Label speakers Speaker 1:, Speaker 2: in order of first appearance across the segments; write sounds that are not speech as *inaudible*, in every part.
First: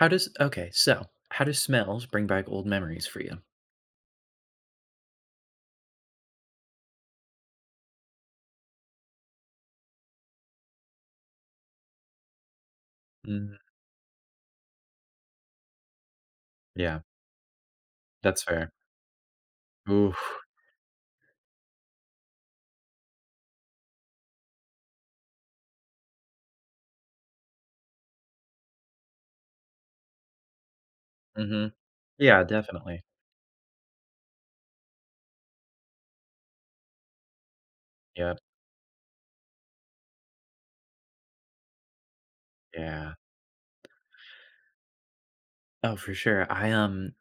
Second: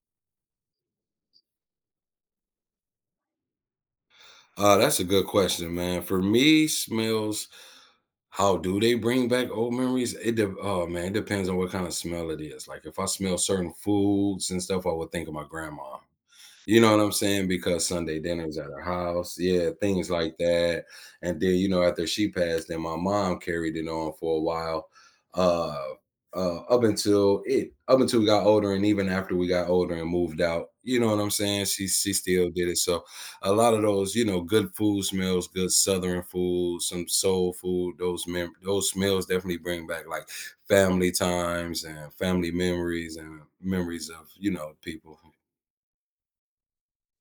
Speaker 1: How does okay, so how do smells bring back old memories for you?
Speaker 2: That's a good question, man. For me, smells, how do they bring back old memories? Oh man, it depends on what kind of smell it is. Like if I smell
Speaker 1: Mm,
Speaker 2: certain foods and stuff, I would think of my grandma. You know
Speaker 1: yeah,
Speaker 2: what I'm saying? Because Sunday
Speaker 1: that's
Speaker 2: dinners at
Speaker 1: fair.
Speaker 2: her house, yeah, things
Speaker 1: Ooh.
Speaker 2: like that. And then, you know, after she passed, then my mom carried it on for a while, uh, up until we got older, and even after we got older and moved out, you know what I'm saying?
Speaker 1: Mhm.
Speaker 2: She
Speaker 1: Yeah,
Speaker 2: still did it.
Speaker 1: definitely.
Speaker 2: So a lot of those, you know, good food smells, good Southern food, some soul food.
Speaker 1: Yep.
Speaker 2: Those smells definitely bring back like family times and family
Speaker 1: Yeah.
Speaker 2: memories and memories of you know people.
Speaker 1: Oh, for sure. I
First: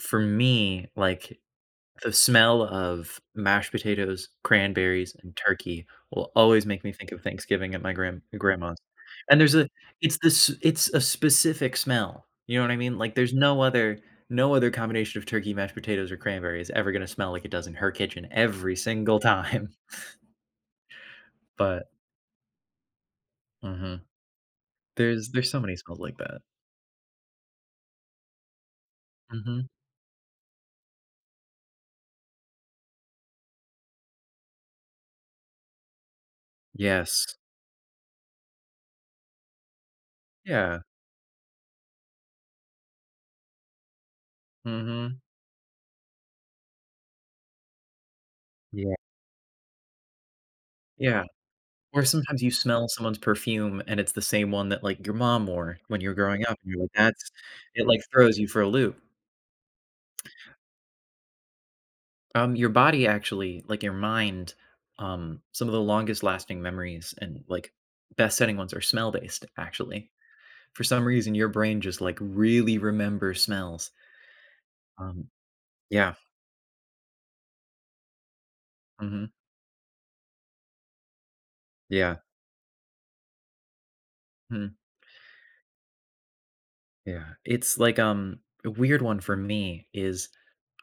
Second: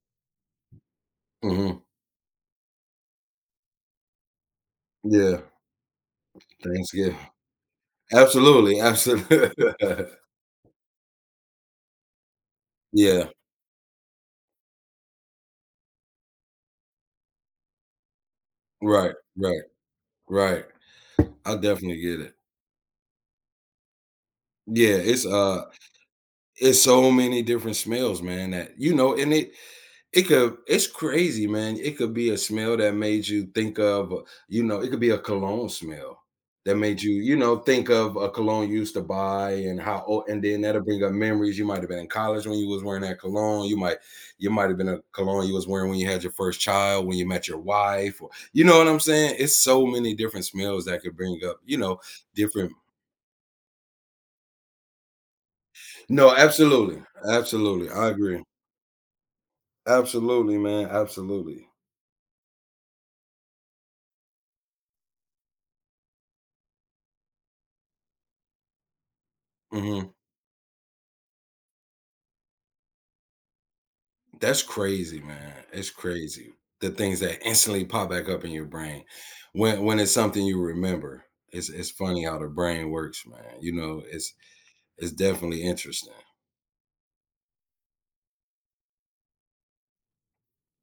Speaker 1: for me, like,
Speaker 2: Hmm.
Speaker 1: the smell of mashed potatoes, cranberries, and
Speaker 2: Yeah.
Speaker 1: turkey will always make me think
Speaker 2: Thanksgiving.
Speaker 1: of Thanksgiving at my grandma's.
Speaker 2: Absolutely,
Speaker 1: And
Speaker 2: absolutely.
Speaker 1: there's a
Speaker 2: *laughs*
Speaker 1: it's this it's a specific smell, you know what I mean? Like,
Speaker 2: Yeah,
Speaker 1: there's no other, no other combination of turkey, mashed potatoes, or cranberry is ever gonna smell like it does in her kitchen every
Speaker 2: right,
Speaker 1: single
Speaker 2: right,
Speaker 1: time. *laughs*
Speaker 2: right. I
Speaker 1: But
Speaker 2: definitely get it.
Speaker 1: mhm,
Speaker 2: Yeah,
Speaker 1: there's so many smells like that.
Speaker 2: it's so many different smells, man, that you know, and it
Speaker 1: Mhm.
Speaker 2: It could it's crazy, man. It could be a smell that made you think of, you know, it could be a cologne smell that made you,
Speaker 1: Yes.
Speaker 2: you know, think of a cologne you used to buy and how oh, and then
Speaker 1: Yeah.
Speaker 2: that'll bring up memories. You might have been in college when you was wearing that cologne. You might have been a
Speaker 1: Mhm.
Speaker 2: cologne you was wearing when you had your first child, when you met your wife, or you know what
Speaker 1: Yeah.
Speaker 2: I'm saying? It's so many different smells that could
Speaker 1: Yeah.
Speaker 2: bring up, you know,
Speaker 1: Or sometimes you
Speaker 2: different.
Speaker 1: smell someone's perfume, and it's the same one that, like, your mom wore when you were
Speaker 2: No,
Speaker 1: growing up, and you're like,
Speaker 2: absolutely.
Speaker 1: "That's" it,
Speaker 2: Absolutely.
Speaker 1: like,
Speaker 2: I
Speaker 1: throws
Speaker 2: agree.
Speaker 1: you for a loop.
Speaker 2: Absolutely, man. Absolutely.
Speaker 1: Your body actually, like, your mind, some of the longest lasting memories and, like, best setting ones are smell-based, actually.
Speaker 2: Mhm.
Speaker 1: For some reason, your brain just, like, really remembers smells.
Speaker 2: That's crazy,
Speaker 1: Um,
Speaker 2: man. It's
Speaker 1: yeah.
Speaker 2: crazy. The things that instantly pop back up in your brain
Speaker 1: Mhm.
Speaker 2: when it's something you remember. It's
Speaker 1: Yeah.
Speaker 2: funny how the brain works, man.
Speaker 1: Mhm.
Speaker 2: It's definitely interesting.
Speaker 1: Yeah. It's like, a weird one for me is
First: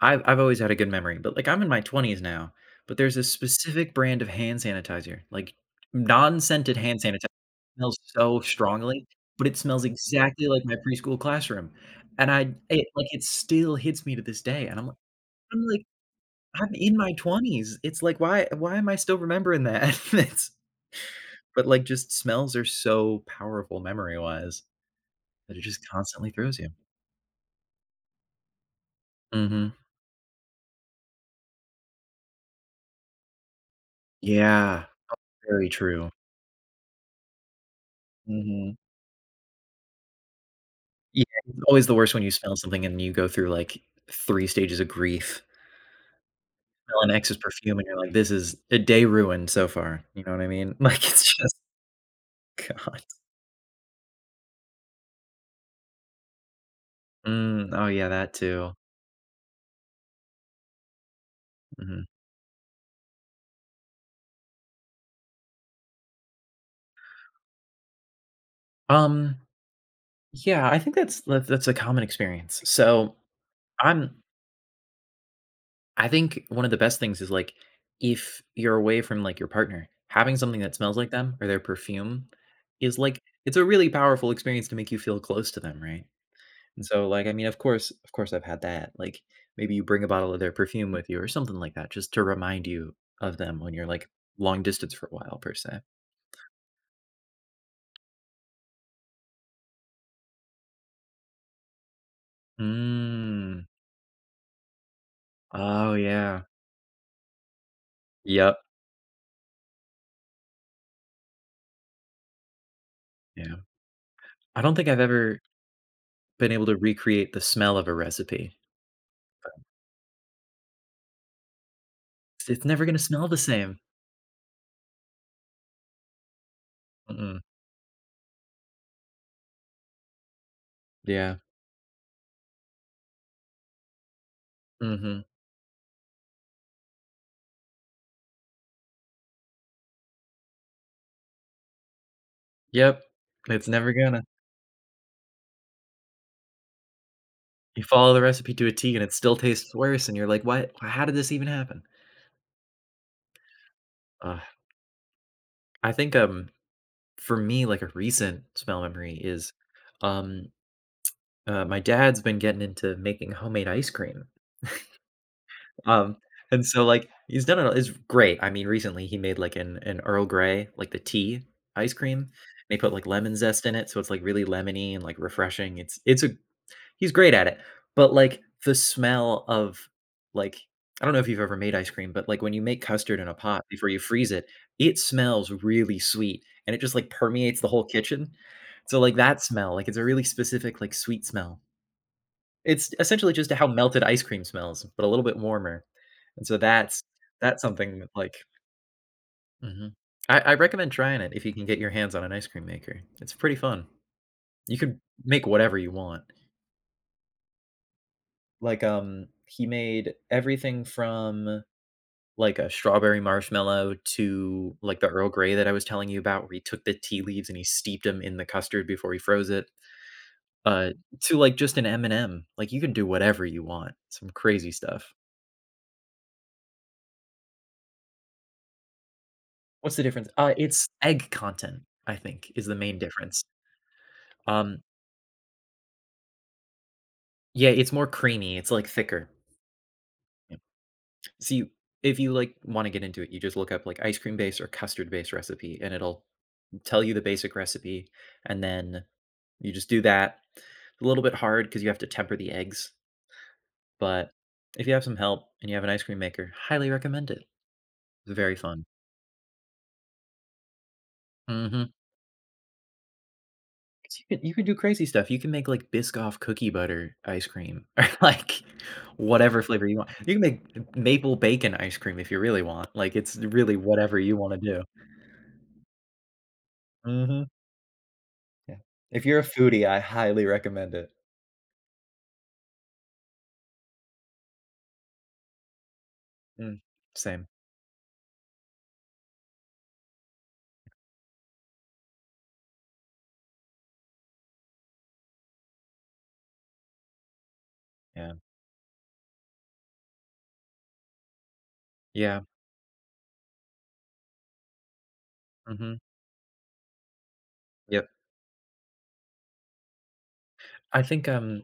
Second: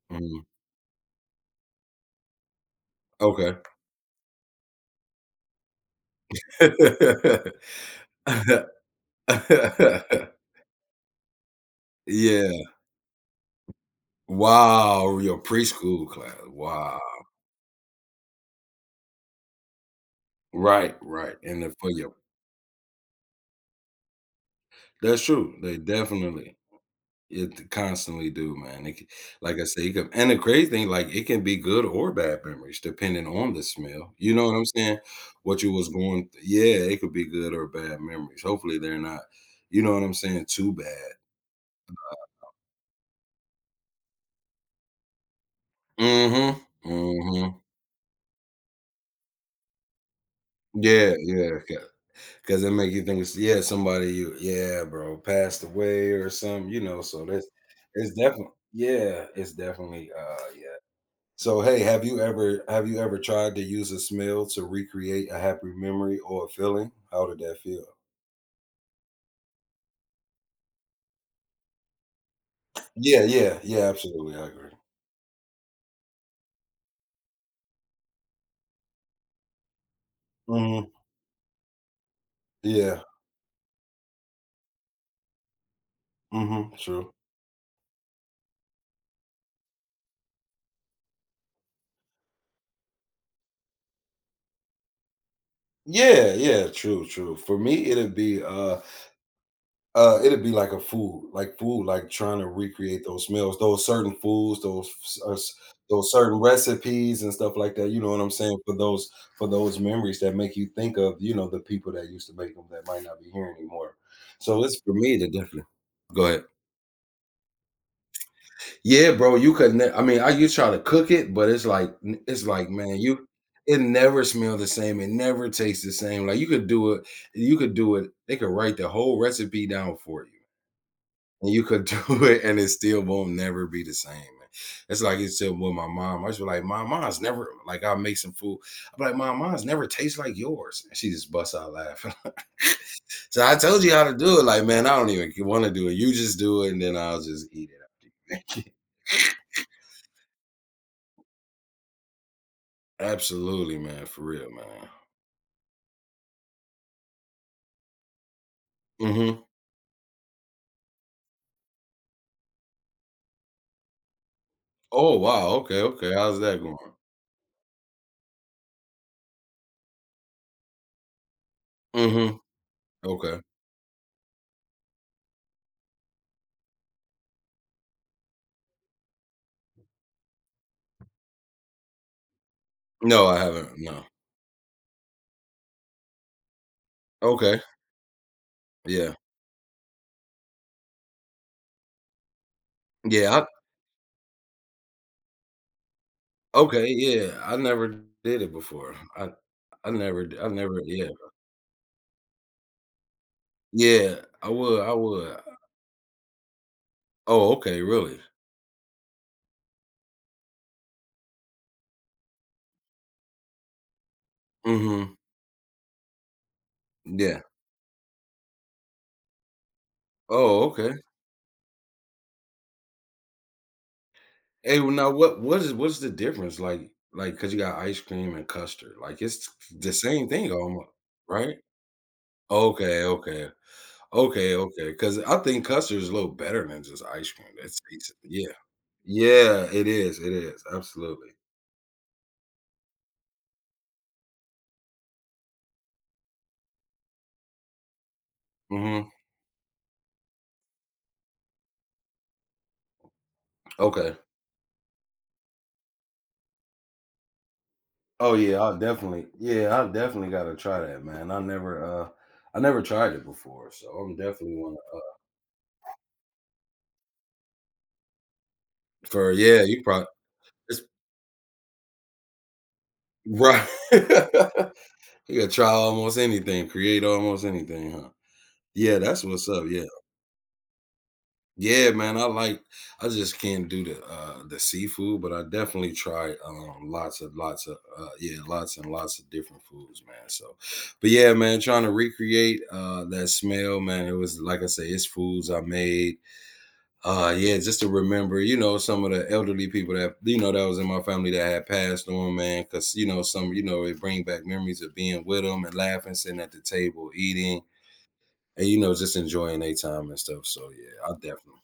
Speaker 1: I've
Speaker 2: Mhm.
Speaker 1: always had a good memory, but, like, I'm in my 20s now, but there's a
Speaker 2: Okay.
Speaker 1: specific brand of hand sanitizer, like, non-scented hand sanitizer
Speaker 2: *laughs*
Speaker 1: smells so strongly, but it smells exactly like my preschool classroom, and I
Speaker 2: Yeah.
Speaker 1: it like, it still hits me to this day, and I'm like
Speaker 2: Wow, your
Speaker 1: I'm like,
Speaker 2: preschool class.
Speaker 1: "I'm in
Speaker 2: Wow.
Speaker 1: my 20s, it's like, why am I still remembering that?" *laughs* It's
Speaker 2: Right, right. And
Speaker 1: but,
Speaker 2: then
Speaker 1: like,
Speaker 2: for
Speaker 1: just
Speaker 2: your
Speaker 1: smells are so powerful memory-wise
Speaker 2: That's true.
Speaker 1: that it
Speaker 2: They
Speaker 1: just constantly
Speaker 2: definitely.
Speaker 1: throws you.
Speaker 2: It constantly do, man. It c Like I
Speaker 1: Mhm.
Speaker 2: say, it could and the crazy thing, like, it can be good or bad memories depending on the smell, you know what I'm
Speaker 1: Yeah,
Speaker 2: saying? What
Speaker 1: very
Speaker 2: you was
Speaker 1: true.
Speaker 2: going th- Yeah, it could be good or bad memories.
Speaker 1: Mhm.
Speaker 2: Hopefully, they're not, you know what I'm saying, too bad.
Speaker 1: Yeah, it's always the worst when you smell something and you go through, like, 3 stages of grief.
Speaker 2: Mhm,
Speaker 1: Smell an ex's
Speaker 2: mhm.
Speaker 1: perfume and you're like, "This is a day ruined so far." You know what I mean? *laughs* Like,
Speaker 2: Yeah,
Speaker 1: it's
Speaker 2: yeah,
Speaker 1: just
Speaker 2: cause it make
Speaker 1: God.
Speaker 2: you think it's yeah, somebody you yeah, bro, passed away or something, you know, so that's
Speaker 1: Mm, oh, yeah,
Speaker 2: it's
Speaker 1: that
Speaker 2: definitely.
Speaker 1: too.
Speaker 2: Yeah, it's definitely, yeah. So hey,
Speaker 1: Mhm.
Speaker 2: have you ever tried to use a smell to recreate a happy memory or a feeling? How did that feel?
Speaker 1: Um, yeah, I think that's that's a common experience. So,
Speaker 2: Yeah, yeah, yeah,
Speaker 1: I'm
Speaker 2: absolutely. I agree.
Speaker 1: I think one of the best things is, like, if you're away from, like, your partner, having something that
Speaker 2: Mhm.
Speaker 1: smells like them or their perfume is,
Speaker 2: Yeah.
Speaker 1: like, it's a really powerful experience to make you feel close to them, right?
Speaker 2: Mhm.
Speaker 1: And so,
Speaker 2: True.
Speaker 1: like, I mean, of course I've had that, like, maybe you bring a bottle of their perfume with you or something like that just to remind you of them when you're, like, long distance for a while per se.
Speaker 2: Yeah, yeah, true, true. For me, it'd be It'd be like a food, like trying to recreate those smells,
Speaker 1: Mm.
Speaker 2: those certain foods,
Speaker 1: Oh,
Speaker 2: those certain
Speaker 1: yeah.
Speaker 2: recipes and stuff like that. You know what I'm
Speaker 1: Yep.
Speaker 2: saying? For those memories that make you think of, you know, the people that used to make them that might not be here
Speaker 1: Yeah.
Speaker 2: anymore.
Speaker 1: I
Speaker 2: So
Speaker 1: don't
Speaker 2: it's
Speaker 1: think
Speaker 2: for
Speaker 1: I've
Speaker 2: me to
Speaker 1: ever
Speaker 2: definitely go ahead.
Speaker 1: been able to recreate the smell of a recipe.
Speaker 2: Yeah, bro, you could. I mean, I you try to cook it, but it's
Speaker 1: It's
Speaker 2: like
Speaker 1: never gonna
Speaker 2: man,
Speaker 1: smell
Speaker 2: you
Speaker 1: the same.
Speaker 2: it never smell the same. It never tastes the same. Like you could do it.
Speaker 1: Mm-mm.
Speaker 2: You could do it. They could write the whole recipe down for you,
Speaker 1: Yeah.
Speaker 2: and you could *laughs* do it, and it still won't never be the same, man.
Speaker 1: Mhm.
Speaker 2: It's still with my mom. I just be like, my mom's never like I'll make some food. I'm like, my mom's never tastes like yours. And she just busts out laughing.
Speaker 1: Yep.
Speaker 2: *laughs* So I
Speaker 1: It's
Speaker 2: told
Speaker 1: never
Speaker 2: you how to
Speaker 1: gonna.
Speaker 2: do it. Like, man, I don't even want to do it. You just do it, and then I'll just eat
Speaker 1: You follow the recipe to
Speaker 2: it.
Speaker 1: a
Speaker 2: *laughs*
Speaker 1: T and it still tastes worse, and you're like, "What? How did this even happen?"
Speaker 2: Absolutely, man. For
Speaker 1: Ugh.
Speaker 2: real, man.
Speaker 1: I think, for me, like, a recent smell memory
Speaker 2: Mm-hmm.
Speaker 1: is, um, my dad's been getting into making homemade ice cream,
Speaker 2: Oh wow. Okay. Okay.
Speaker 1: um,
Speaker 2: How's that
Speaker 1: and
Speaker 2: going?
Speaker 1: so, like, he's done it it's great, I mean, recently he made, like, an Earl Grey, like, the tea ice cream, and
Speaker 2: Mm-hmm.
Speaker 1: he put, like, lemon
Speaker 2: Okay.
Speaker 1: zest in it, so it's, like, really lemony and, like, refreshing, it's a he's great at it. But like the smell of like I don't know if you've ever made ice cream, but like when you make custard
Speaker 2: No,
Speaker 1: in a
Speaker 2: I
Speaker 1: pot
Speaker 2: haven't.
Speaker 1: before you
Speaker 2: No.
Speaker 1: freeze it, it smells really sweet and it just like permeates
Speaker 2: Okay.
Speaker 1: the whole kitchen. So
Speaker 2: Yeah.
Speaker 1: like that smell, like it's a really specific like sweet smell. It's essentially
Speaker 2: Yeah.
Speaker 1: just how melted ice cream smells, but a little bit warmer. And so
Speaker 2: Okay, yeah, I
Speaker 1: that's
Speaker 2: never
Speaker 1: something that like
Speaker 2: did it before. I I
Speaker 1: mhm.
Speaker 2: never d
Speaker 1: I,
Speaker 2: I
Speaker 1: I
Speaker 2: never
Speaker 1: recommend
Speaker 2: yeah.
Speaker 1: trying it if you can get your hands on an ice cream maker. It's pretty fun.
Speaker 2: Yeah, I
Speaker 1: You
Speaker 2: would, I
Speaker 1: can
Speaker 2: would.
Speaker 1: make whatever you want.
Speaker 2: Oh, okay, really?
Speaker 1: Like, he made everything from, like, a strawberry marshmallow to, like, the
Speaker 2: Mhm,
Speaker 1: Earl Grey that I was telling you about, where he took the tea
Speaker 2: yeah.
Speaker 1: leaves and he steeped them in the custard before he froze it,
Speaker 2: Oh,
Speaker 1: uh,
Speaker 2: okay.
Speaker 1: to, like, just an M&M. Like, you can do whatever you want, some crazy
Speaker 2: Hey, well, now
Speaker 1: stuff.
Speaker 2: what is what's the difference? Cause you got ice cream and custard, like, it's the
Speaker 1: What's the
Speaker 2: same
Speaker 1: difference?
Speaker 2: thing
Speaker 1: It's
Speaker 2: almost,
Speaker 1: egg
Speaker 2: right?
Speaker 1: content, I think, is the main
Speaker 2: Okay,
Speaker 1: difference.
Speaker 2: okay. Okay,
Speaker 1: Um,
Speaker 2: okay. Cause I think custard is a little better than just ice cream,
Speaker 1: yeah,
Speaker 2: that's
Speaker 1: it's more
Speaker 2: tasty, yeah.
Speaker 1: creamy, it's, like, thicker.
Speaker 2: Yeah, it
Speaker 1: Yep.
Speaker 2: is, absolutely.
Speaker 1: See, if you, like, wanna get into it, you just look up, like, ice cream base or custard base recipe, and it'll tell you the basic recipe, and then
Speaker 2: Mhm,
Speaker 1: you just do that. A little bit hard because you have to temper the eggs,
Speaker 2: okay.
Speaker 1: but if you have some help and you have an ice cream maker, highly recommend it. It's very fun.
Speaker 2: Yeah, I definitely gotta try that, man.
Speaker 1: Hmm.
Speaker 2: I never tried it before, so I'm
Speaker 1: You
Speaker 2: definitely
Speaker 1: can do
Speaker 2: wanna
Speaker 1: crazy stuff. You can make like Biscoff cookie butter ice cream *laughs* or like
Speaker 2: for
Speaker 1: whatever
Speaker 2: yeah, you
Speaker 1: flavor you
Speaker 2: probably
Speaker 1: want. You can
Speaker 2: it's
Speaker 1: make maple bacon ice cream if you really want. Like it's
Speaker 2: right.
Speaker 1: really whatever you want to
Speaker 2: *laughs*
Speaker 1: do.
Speaker 2: You gotta try almost anything, create almost
Speaker 1: Hmm.
Speaker 2: anything, huh?
Speaker 1: Yeah.
Speaker 2: Yeah, that's
Speaker 1: If you're a
Speaker 2: what's up. Yeah.
Speaker 1: foodie, I highly recommend it.
Speaker 2: Yeah, man. I just can't do the seafood, but I definitely try
Speaker 1: Mm, same.
Speaker 2: lots of yeah, lots and lots of different foods, man. So but yeah, man, trying to recreate that smell, man. It was like I say, it's foods I made yeah just to
Speaker 1: Yeah.
Speaker 2: remember you know some of the elderly people that you know that was in my family that had passed on
Speaker 1: Yeah.
Speaker 2: man because you know some you know it bring back memories of being with them and
Speaker 1: Hmm.
Speaker 2: laughing sitting at the table eating
Speaker 1: Yep.
Speaker 2: and you know just enjoying their time and stuff so
Speaker 1: I
Speaker 2: yeah I
Speaker 1: think
Speaker 2: definitely.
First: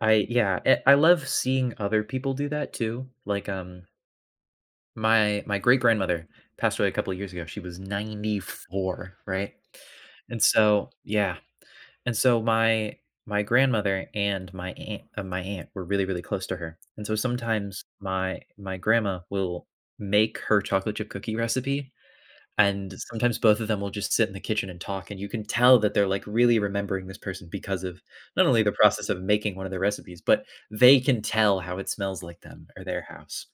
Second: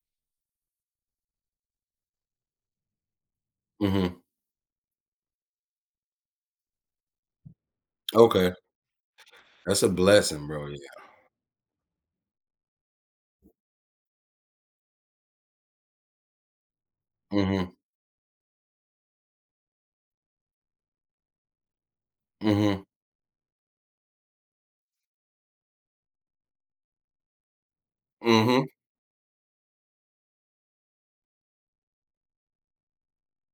Speaker 1: I yeah, eh, I love seeing other people do that too. Like,
Speaker 2: Hmm.
Speaker 1: my great-grandmother passed away a couple of years ago. She was
Speaker 2: Okay,
Speaker 1: 94, right?
Speaker 2: that's a
Speaker 1: And
Speaker 2: blessing bro,
Speaker 1: so
Speaker 2: yeah.
Speaker 1: yeah. And so my grandmother and my aunt were really, really close to her. And so
Speaker 2: Mm-hmm.
Speaker 1: sometimes my grandma will make her chocolate chip cookie recipe
Speaker 2: Mm-hmm.
Speaker 1: and sometimes both of them will just sit in the kitchen and talk, and you can tell that they're, like, really remembering this person because of not only
Speaker 2: Mm-hmm.
Speaker 1: the process of making one of their recipes, but they can tell how it smells like them or their house.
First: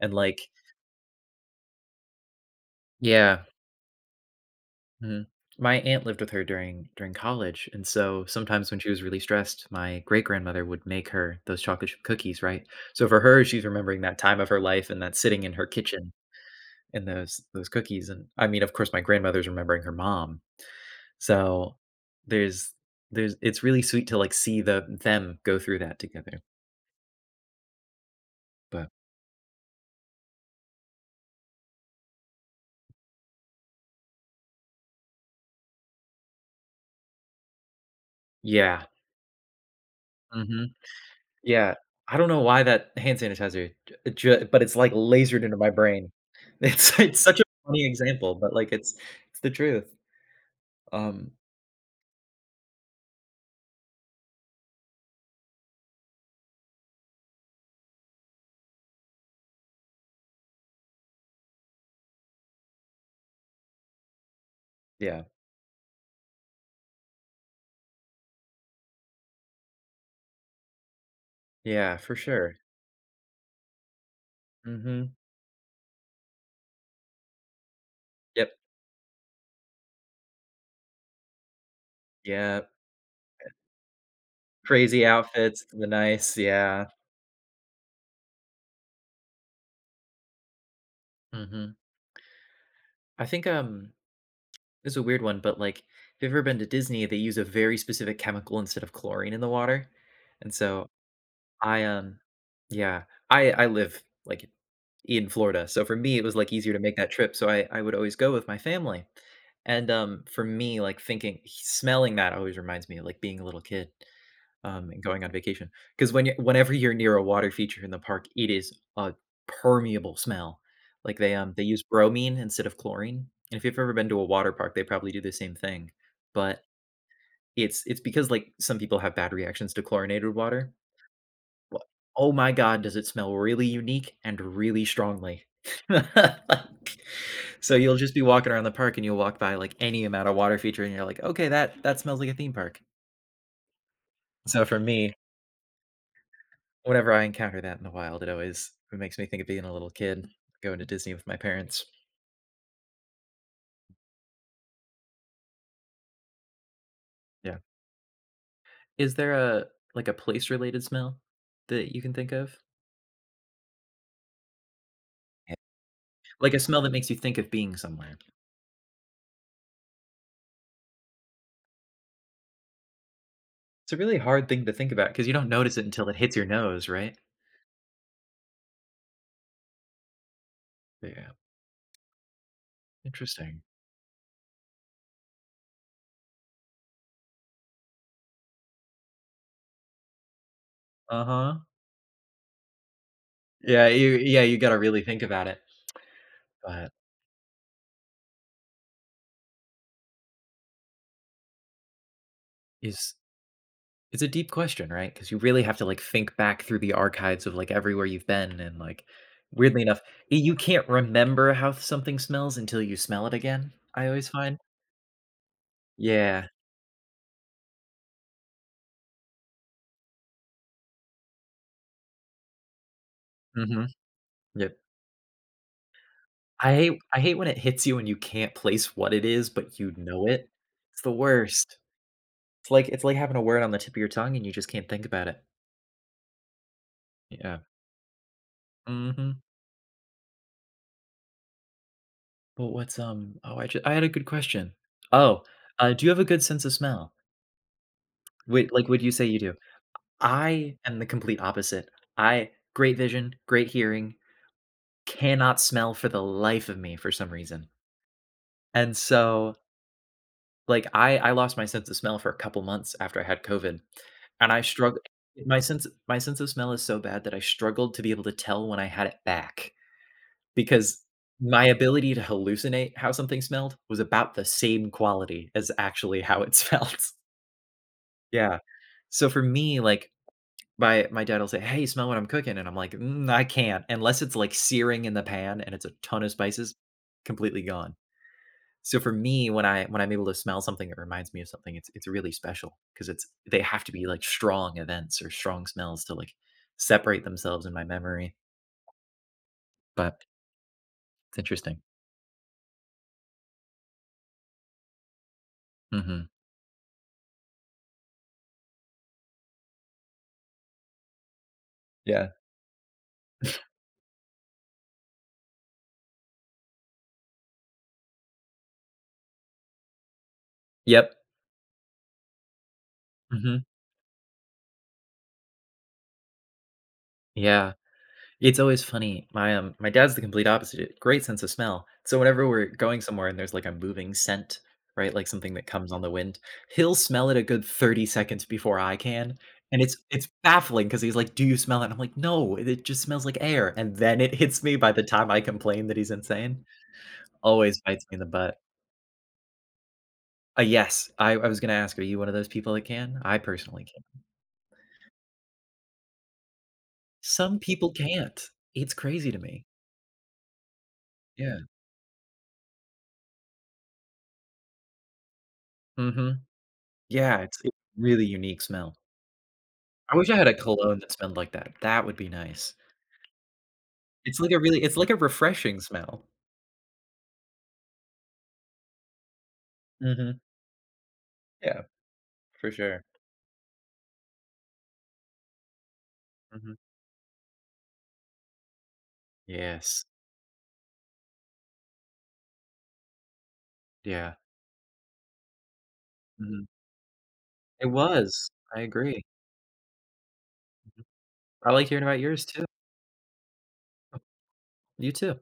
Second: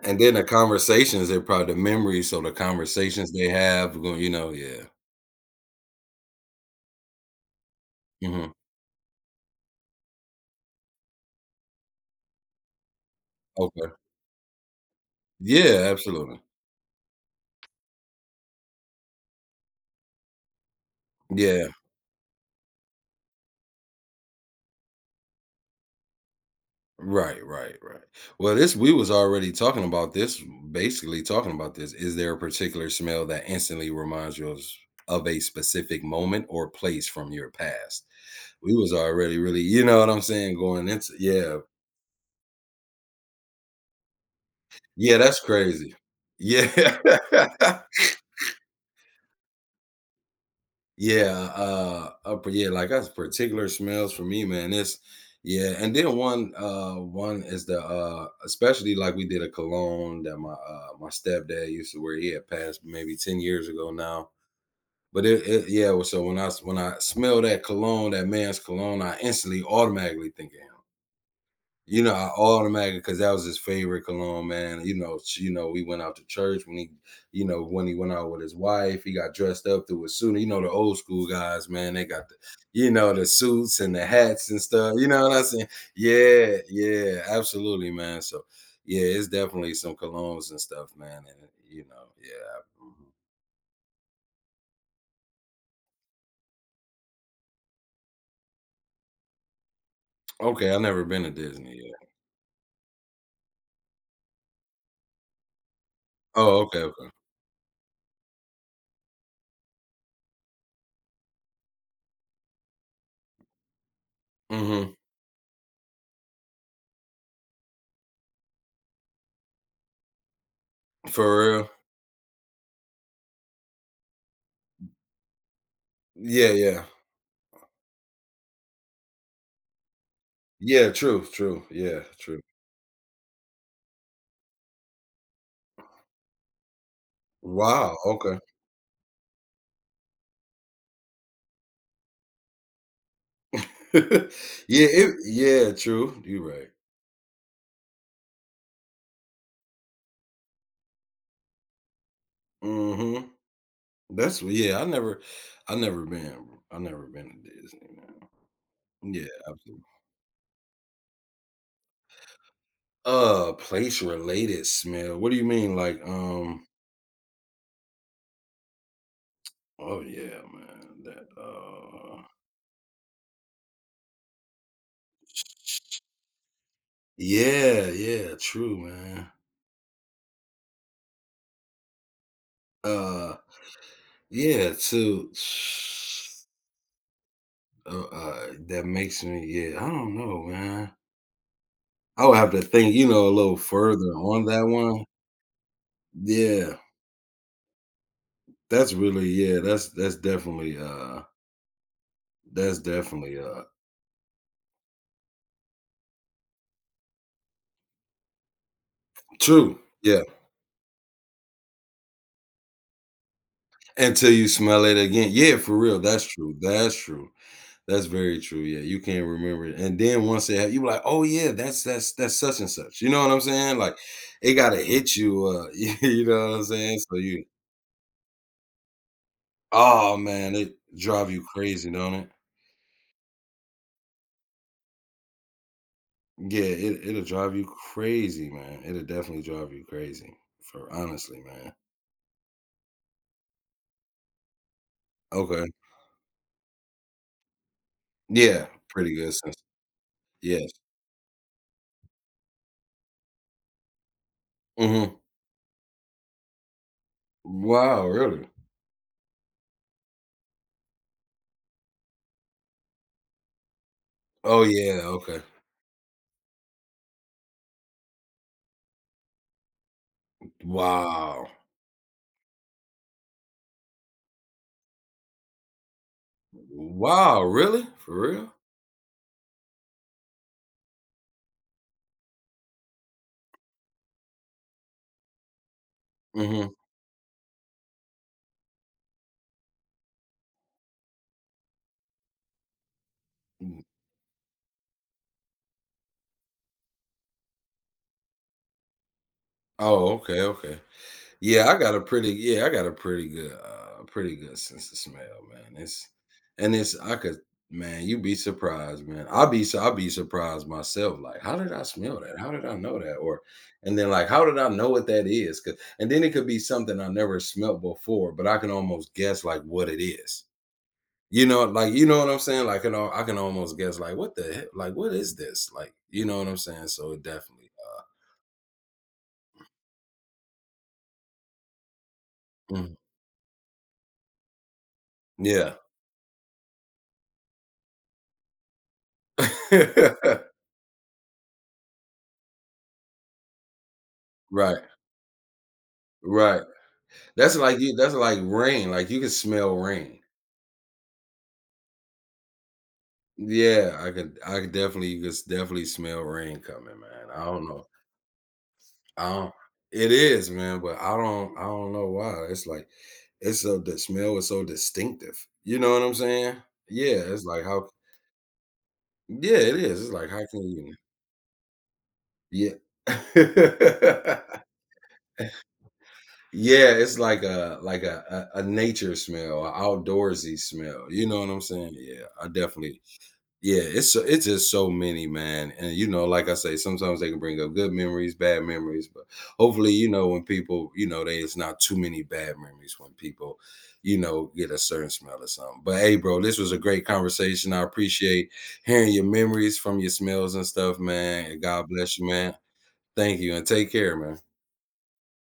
Speaker 1: And,
Speaker 2: And then
Speaker 1: like,
Speaker 2: the conversations they're probably the memories, so the conversations
Speaker 1: yeah,
Speaker 2: they have going, you know, yeah.
Speaker 1: mhm. My aunt lived with her during college, and so
Speaker 2: Mm-hmm.
Speaker 1: sometimes when she was really stressed, my great-grandmother would make her those chocolate chip cookies, right? So for her, she's
Speaker 2: Okay.
Speaker 1: remembering that time of her life and that sitting in her
Speaker 2: Yeah,
Speaker 1: kitchen
Speaker 2: absolutely.
Speaker 1: and those cookies, and I mean, of course, my grandmother's remembering her mom,
Speaker 2: Yeah.
Speaker 1: so there's there's it's really sweet to, like, see the them go through that together,
Speaker 2: Right, right, right. Well, this
Speaker 1: but
Speaker 2: we was already talking about this, basically talking about this. Is there a particular smell that instantly reminds you of a specific moment or place from your past? We
Speaker 1: yeah.
Speaker 2: was already really, you know what I'm saying,
Speaker 1: Mhm.
Speaker 2: going into yeah,
Speaker 1: Yeah. I don't know why that hand sanitizer j ju but it's, like,
Speaker 2: yeah, that's
Speaker 1: lasered into my
Speaker 2: crazy.
Speaker 1: brain. *laughs*
Speaker 2: Yeah.
Speaker 1: It's such a funny
Speaker 2: *laughs*
Speaker 1: example, but, like, it's the truth. Um,
Speaker 2: Yeah, like that's particular smells for me, man. It's yeah, and then one is the especially like we did a cologne that my stepdad used to wear. He had passed maybe 10 years ago now.
Speaker 1: yeah.
Speaker 2: But it yeah, well, when I smell that cologne, that man's cologne, I instantly automatically think of him.
Speaker 1: Yeah,
Speaker 2: You know,
Speaker 1: for
Speaker 2: I
Speaker 1: sure.
Speaker 2: automatically because that was his favorite cologne, man. You
Speaker 1: Mhm.
Speaker 2: know, she, you know, we went out to church when he, you know, when he went out with
Speaker 1: Yep.
Speaker 2: his wife, he got dressed up to a suit. You know, the old school guys, man, they got the,
Speaker 1: Yeah.
Speaker 2: you know, the suits and the hats and stuff.
Speaker 1: Crazy
Speaker 2: You know what I'm
Speaker 1: outfits,
Speaker 2: saying?
Speaker 1: the nice
Speaker 2: Yeah,
Speaker 1: yeah.
Speaker 2: yeah, absolutely, man. So, yeah, it's definitely some colognes and stuff, man. And
Speaker 1: Mhm.
Speaker 2: you know, yeah. Mhm.
Speaker 1: I think, it's a weird one, but, like, if you've ever been to Disney, they use a very specific chemical instead of chlorine in the water, and
Speaker 2: Okay, I've
Speaker 1: so
Speaker 2: never been to Disney
Speaker 1: I,
Speaker 2: yet.
Speaker 1: yeah, I live, like, in Florida, so for me, it was, like,
Speaker 2: Oh,
Speaker 1: easier to
Speaker 2: okay,
Speaker 1: make that
Speaker 2: okay.
Speaker 1: trip, so I would always go with my family, and, for me, like, thinking smelling that always reminds me of, like, being a little kid
Speaker 2: Hmm.
Speaker 1: and going on vacation. Because when you whenever you're near a water feature in the park, it is a permeable smell. Like
Speaker 2: For
Speaker 1: they
Speaker 2: real?
Speaker 1: use bromine instead of chlorine. And if you've ever been to a water park, they probably do the same thing.
Speaker 2: Yeah,
Speaker 1: But
Speaker 2: yeah,
Speaker 1: it's because like some people have bad reactions to chlorinated water.
Speaker 2: yeah. True, true.
Speaker 1: Wha-
Speaker 2: Yeah,
Speaker 1: Oh
Speaker 2: true.
Speaker 1: my god, does it smell really unique and really strongly? *laughs* Like, so you'll
Speaker 2: Wow.
Speaker 1: just be
Speaker 2: Okay.
Speaker 1: walking around the park and you'll walk by like any amount of water feature and you're like, okay, that that smells like a theme park.
Speaker 2: *laughs* Yeah,
Speaker 1: So for me,
Speaker 2: yeah, true. You're right.
Speaker 1: whenever I encounter that in the wild, it always it makes me think of being a little kid going to Disney with my parents.
Speaker 2: Hmm. That's what- yeah. I never been to
Speaker 1: Yeah.
Speaker 2: Disney.
Speaker 1: Is
Speaker 2: Man. Yeah,
Speaker 1: there a
Speaker 2: absolutely.
Speaker 1: like a place related smell that you can think of?
Speaker 2: Place related smell. What do you
Speaker 1: Yeah.
Speaker 2: mean? Like,
Speaker 1: Like a smell that makes you think of being somewhere?
Speaker 2: oh yeah, man. That,
Speaker 1: It's a really hard thing to think about because you don't notice it until it hits your nose, right?
Speaker 2: yeah, yeah, true, man.
Speaker 1: Yeah.
Speaker 2: Uh,
Speaker 1: Interesting.
Speaker 2: yeah, too. *sighs* That makes me. Yeah, I don't know, man.
Speaker 1: Uh huh.
Speaker 2: I would have to think, you know, a little
Speaker 1: Yeah. You
Speaker 2: further
Speaker 1: yeah
Speaker 2: on
Speaker 1: you
Speaker 2: that
Speaker 1: got to really
Speaker 2: one.
Speaker 1: think about it.
Speaker 2: Yeah.
Speaker 1: But
Speaker 2: That's really yeah, that's
Speaker 1: is
Speaker 2: definitely,
Speaker 1: it's a deep question, right? Because you really have to, like, think back through the archives of, like, everywhere you've been and, like,
Speaker 2: true.
Speaker 1: weirdly enough,
Speaker 2: Yeah,
Speaker 1: y you can't remember how something smells until you smell it again, I always
Speaker 2: until you
Speaker 1: find.
Speaker 2: smell it again. Yeah, for real, that's
Speaker 1: Yeah.
Speaker 2: true, that's true. That's very true, yeah, you can't remember it, and then once it ha you be like, "Oh, yeah, that's that's such and such," you know what I'm saying?
Speaker 1: Mhm.
Speaker 2: Like, it
Speaker 1: Yep.
Speaker 2: gotta hit you, *laughs* you know what I'm
Speaker 1: I hate
Speaker 2: saying? So
Speaker 1: I hate
Speaker 2: you
Speaker 1: when it hits you and you can't place what it is, but you
Speaker 2: oh,
Speaker 1: know it.
Speaker 2: man, it
Speaker 1: It's the
Speaker 2: drive you
Speaker 1: worst.
Speaker 2: crazy, don't it?
Speaker 1: It's like having a word on the tip of your tongue and you just can't think about it.
Speaker 2: Yeah, it'll drive
Speaker 1: Yeah.
Speaker 2: you crazy, man. It'll
Speaker 1: Mhm.
Speaker 2: definitely drive you crazy, for honestly, man.
Speaker 1: But what's, oh, I just I had a good question. Oh,
Speaker 2: Okay.
Speaker 1: do you have a good sense of smell?
Speaker 2: Yeah,
Speaker 1: Wait, like, would you
Speaker 2: pretty
Speaker 1: say
Speaker 2: good
Speaker 1: you do?
Speaker 2: sense. Yeah.
Speaker 1: I am the complete opposite. I great vision, great hearing,
Speaker 2: Mhm.
Speaker 1: cannot smell for the life of me for some reason.
Speaker 2: Wow, really?
Speaker 1: And so, like, I lost my sense of smell for a couple months after I had COVID, and I
Speaker 2: Oh,
Speaker 1: struggled.
Speaker 2: yeah, okay.
Speaker 1: My sense of smell is so bad that I struggled to be able to tell when I had it back because
Speaker 2: Wow.
Speaker 1: my ability to hallucinate how something smelled was about the same quality as actually how it *laughs* smelled.
Speaker 2: Wow, really? For real?
Speaker 1: Yeah. So for me, like, my dad'll say, "Hey, smell what I'm cooking," and I'm like, "Mm, I can't," unless it's, like, searing in the pan and it's a ton of
Speaker 2: Mhm.
Speaker 1: spices, completely gone. So for me, when I'm able to smell something that reminds me of something, it's really special because it's they
Speaker 2: Mm.
Speaker 1: have to be, like, strong events or strong smells to, like, separate themselves in my memory,
Speaker 2: Oh,
Speaker 1: but
Speaker 2: okay, okay.
Speaker 1: it's interesting.
Speaker 2: Yeah, I got a pretty good, pretty good sense of smell, man. It's
Speaker 1: Mhm.
Speaker 2: and it's I could man, you'd be surprised, man. I'll be surprised myself, like, "How did I smell
Speaker 1: Yeah.
Speaker 2: that? How did I know that?" Or and then, like, "How did I know what that is?" 'Cause and then it could be something I never smelt before, but I can almost guess, like, what it is.
Speaker 1: Yep.
Speaker 2: You know, like you know what I'm saying. Like, you know, I can
Speaker 1: Mhm.
Speaker 2: almost guess, like, what the heck? Like, what is this? Like, you know what I'm saying. So it definitely,
Speaker 1: Yeah. It's always funny. My, my dad's the complete opposite, great sense of smell. So whenever we're
Speaker 2: mm,
Speaker 1: going somewhere and there's like a moving scent, right, like something that
Speaker 2: yeah,
Speaker 1: comes on the wind, he'll smell it a good 30 seconds before I can. And it's
Speaker 2: *laughs*
Speaker 1: baffling because he's like, "Do you smell it?" And I'm like, "No, it just smells like air." And then it hits me
Speaker 2: right,
Speaker 1: by the time I complain that he's
Speaker 2: right.
Speaker 1: insane.
Speaker 2: That's like
Speaker 1: Always
Speaker 2: you.
Speaker 1: bites me
Speaker 2: That's
Speaker 1: in the
Speaker 2: like
Speaker 1: butt.
Speaker 2: rain. Like you can smell rain.
Speaker 1: Yes, I was gonna ask, are you one of those people that can? I personally
Speaker 2: Yeah,
Speaker 1: can
Speaker 2: I could. I could definitely. You could definitely smell rain coming, man. I
Speaker 1: some
Speaker 2: don't know.
Speaker 1: people can't. It's
Speaker 2: I
Speaker 1: crazy to
Speaker 2: don't.
Speaker 1: me.
Speaker 2: It is, man. But I
Speaker 1: Yeah.
Speaker 2: don't. I don't know why. It's so the smell is so distinctive. You know what I'm
Speaker 1: Hmm.
Speaker 2: saying? Yeah.
Speaker 1: Yeah,
Speaker 2: It's like
Speaker 1: it's
Speaker 2: how.
Speaker 1: really unique smell.
Speaker 2: Yeah, it is. It's
Speaker 1: I wish
Speaker 2: like
Speaker 1: I
Speaker 2: how
Speaker 1: had a
Speaker 2: can you?
Speaker 1: cologne that smelled like that. That would be nice.
Speaker 2: Yeah. *laughs*
Speaker 1: It's like a really it's like a refreshing smell.
Speaker 2: Yeah, it's like a, a nature smell, a
Speaker 1: Mhm.
Speaker 2: outdoorsy smell. You know what I'm
Speaker 1: Yeah,
Speaker 2: saying? Yeah, I
Speaker 1: for
Speaker 2: definitely.
Speaker 1: sure.
Speaker 2: Yeah, it's it's just so many, man. And you know, like I
Speaker 1: Mhm.
Speaker 2: say, sometimes they can bring up good memories, bad memories, but hopefully,
Speaker 1: Yes.
Speaker 2: you know, when people, you know, there's not too many bad memories when people, you
Speaker 1: Yeah.
Speaker 2: know, get a certain smell or something. But hey, bro, this
Speaker 1: Mhm.
Speaker 2: was a great conversation. I
Speaker 1: It was.
Speaker 2: appreciate
Speaker 1: I
Speaker 2: hearing
Speaker 1: agree.
Speaker 2: your memories from your smells and stuff,
Speaker 1: Mhm.
Speaker 2: man.
Speaker 1: I
Speaker 2: God
Speaker 1: like hearing
Speaker 2: bless
Speaker 1: about
Speaker 2: you,
Speaker 1: yours
Speaker 2: man.
Speaker 1: too.
Speaker 2: Thank you and take care, man.
Speaker 1: You too.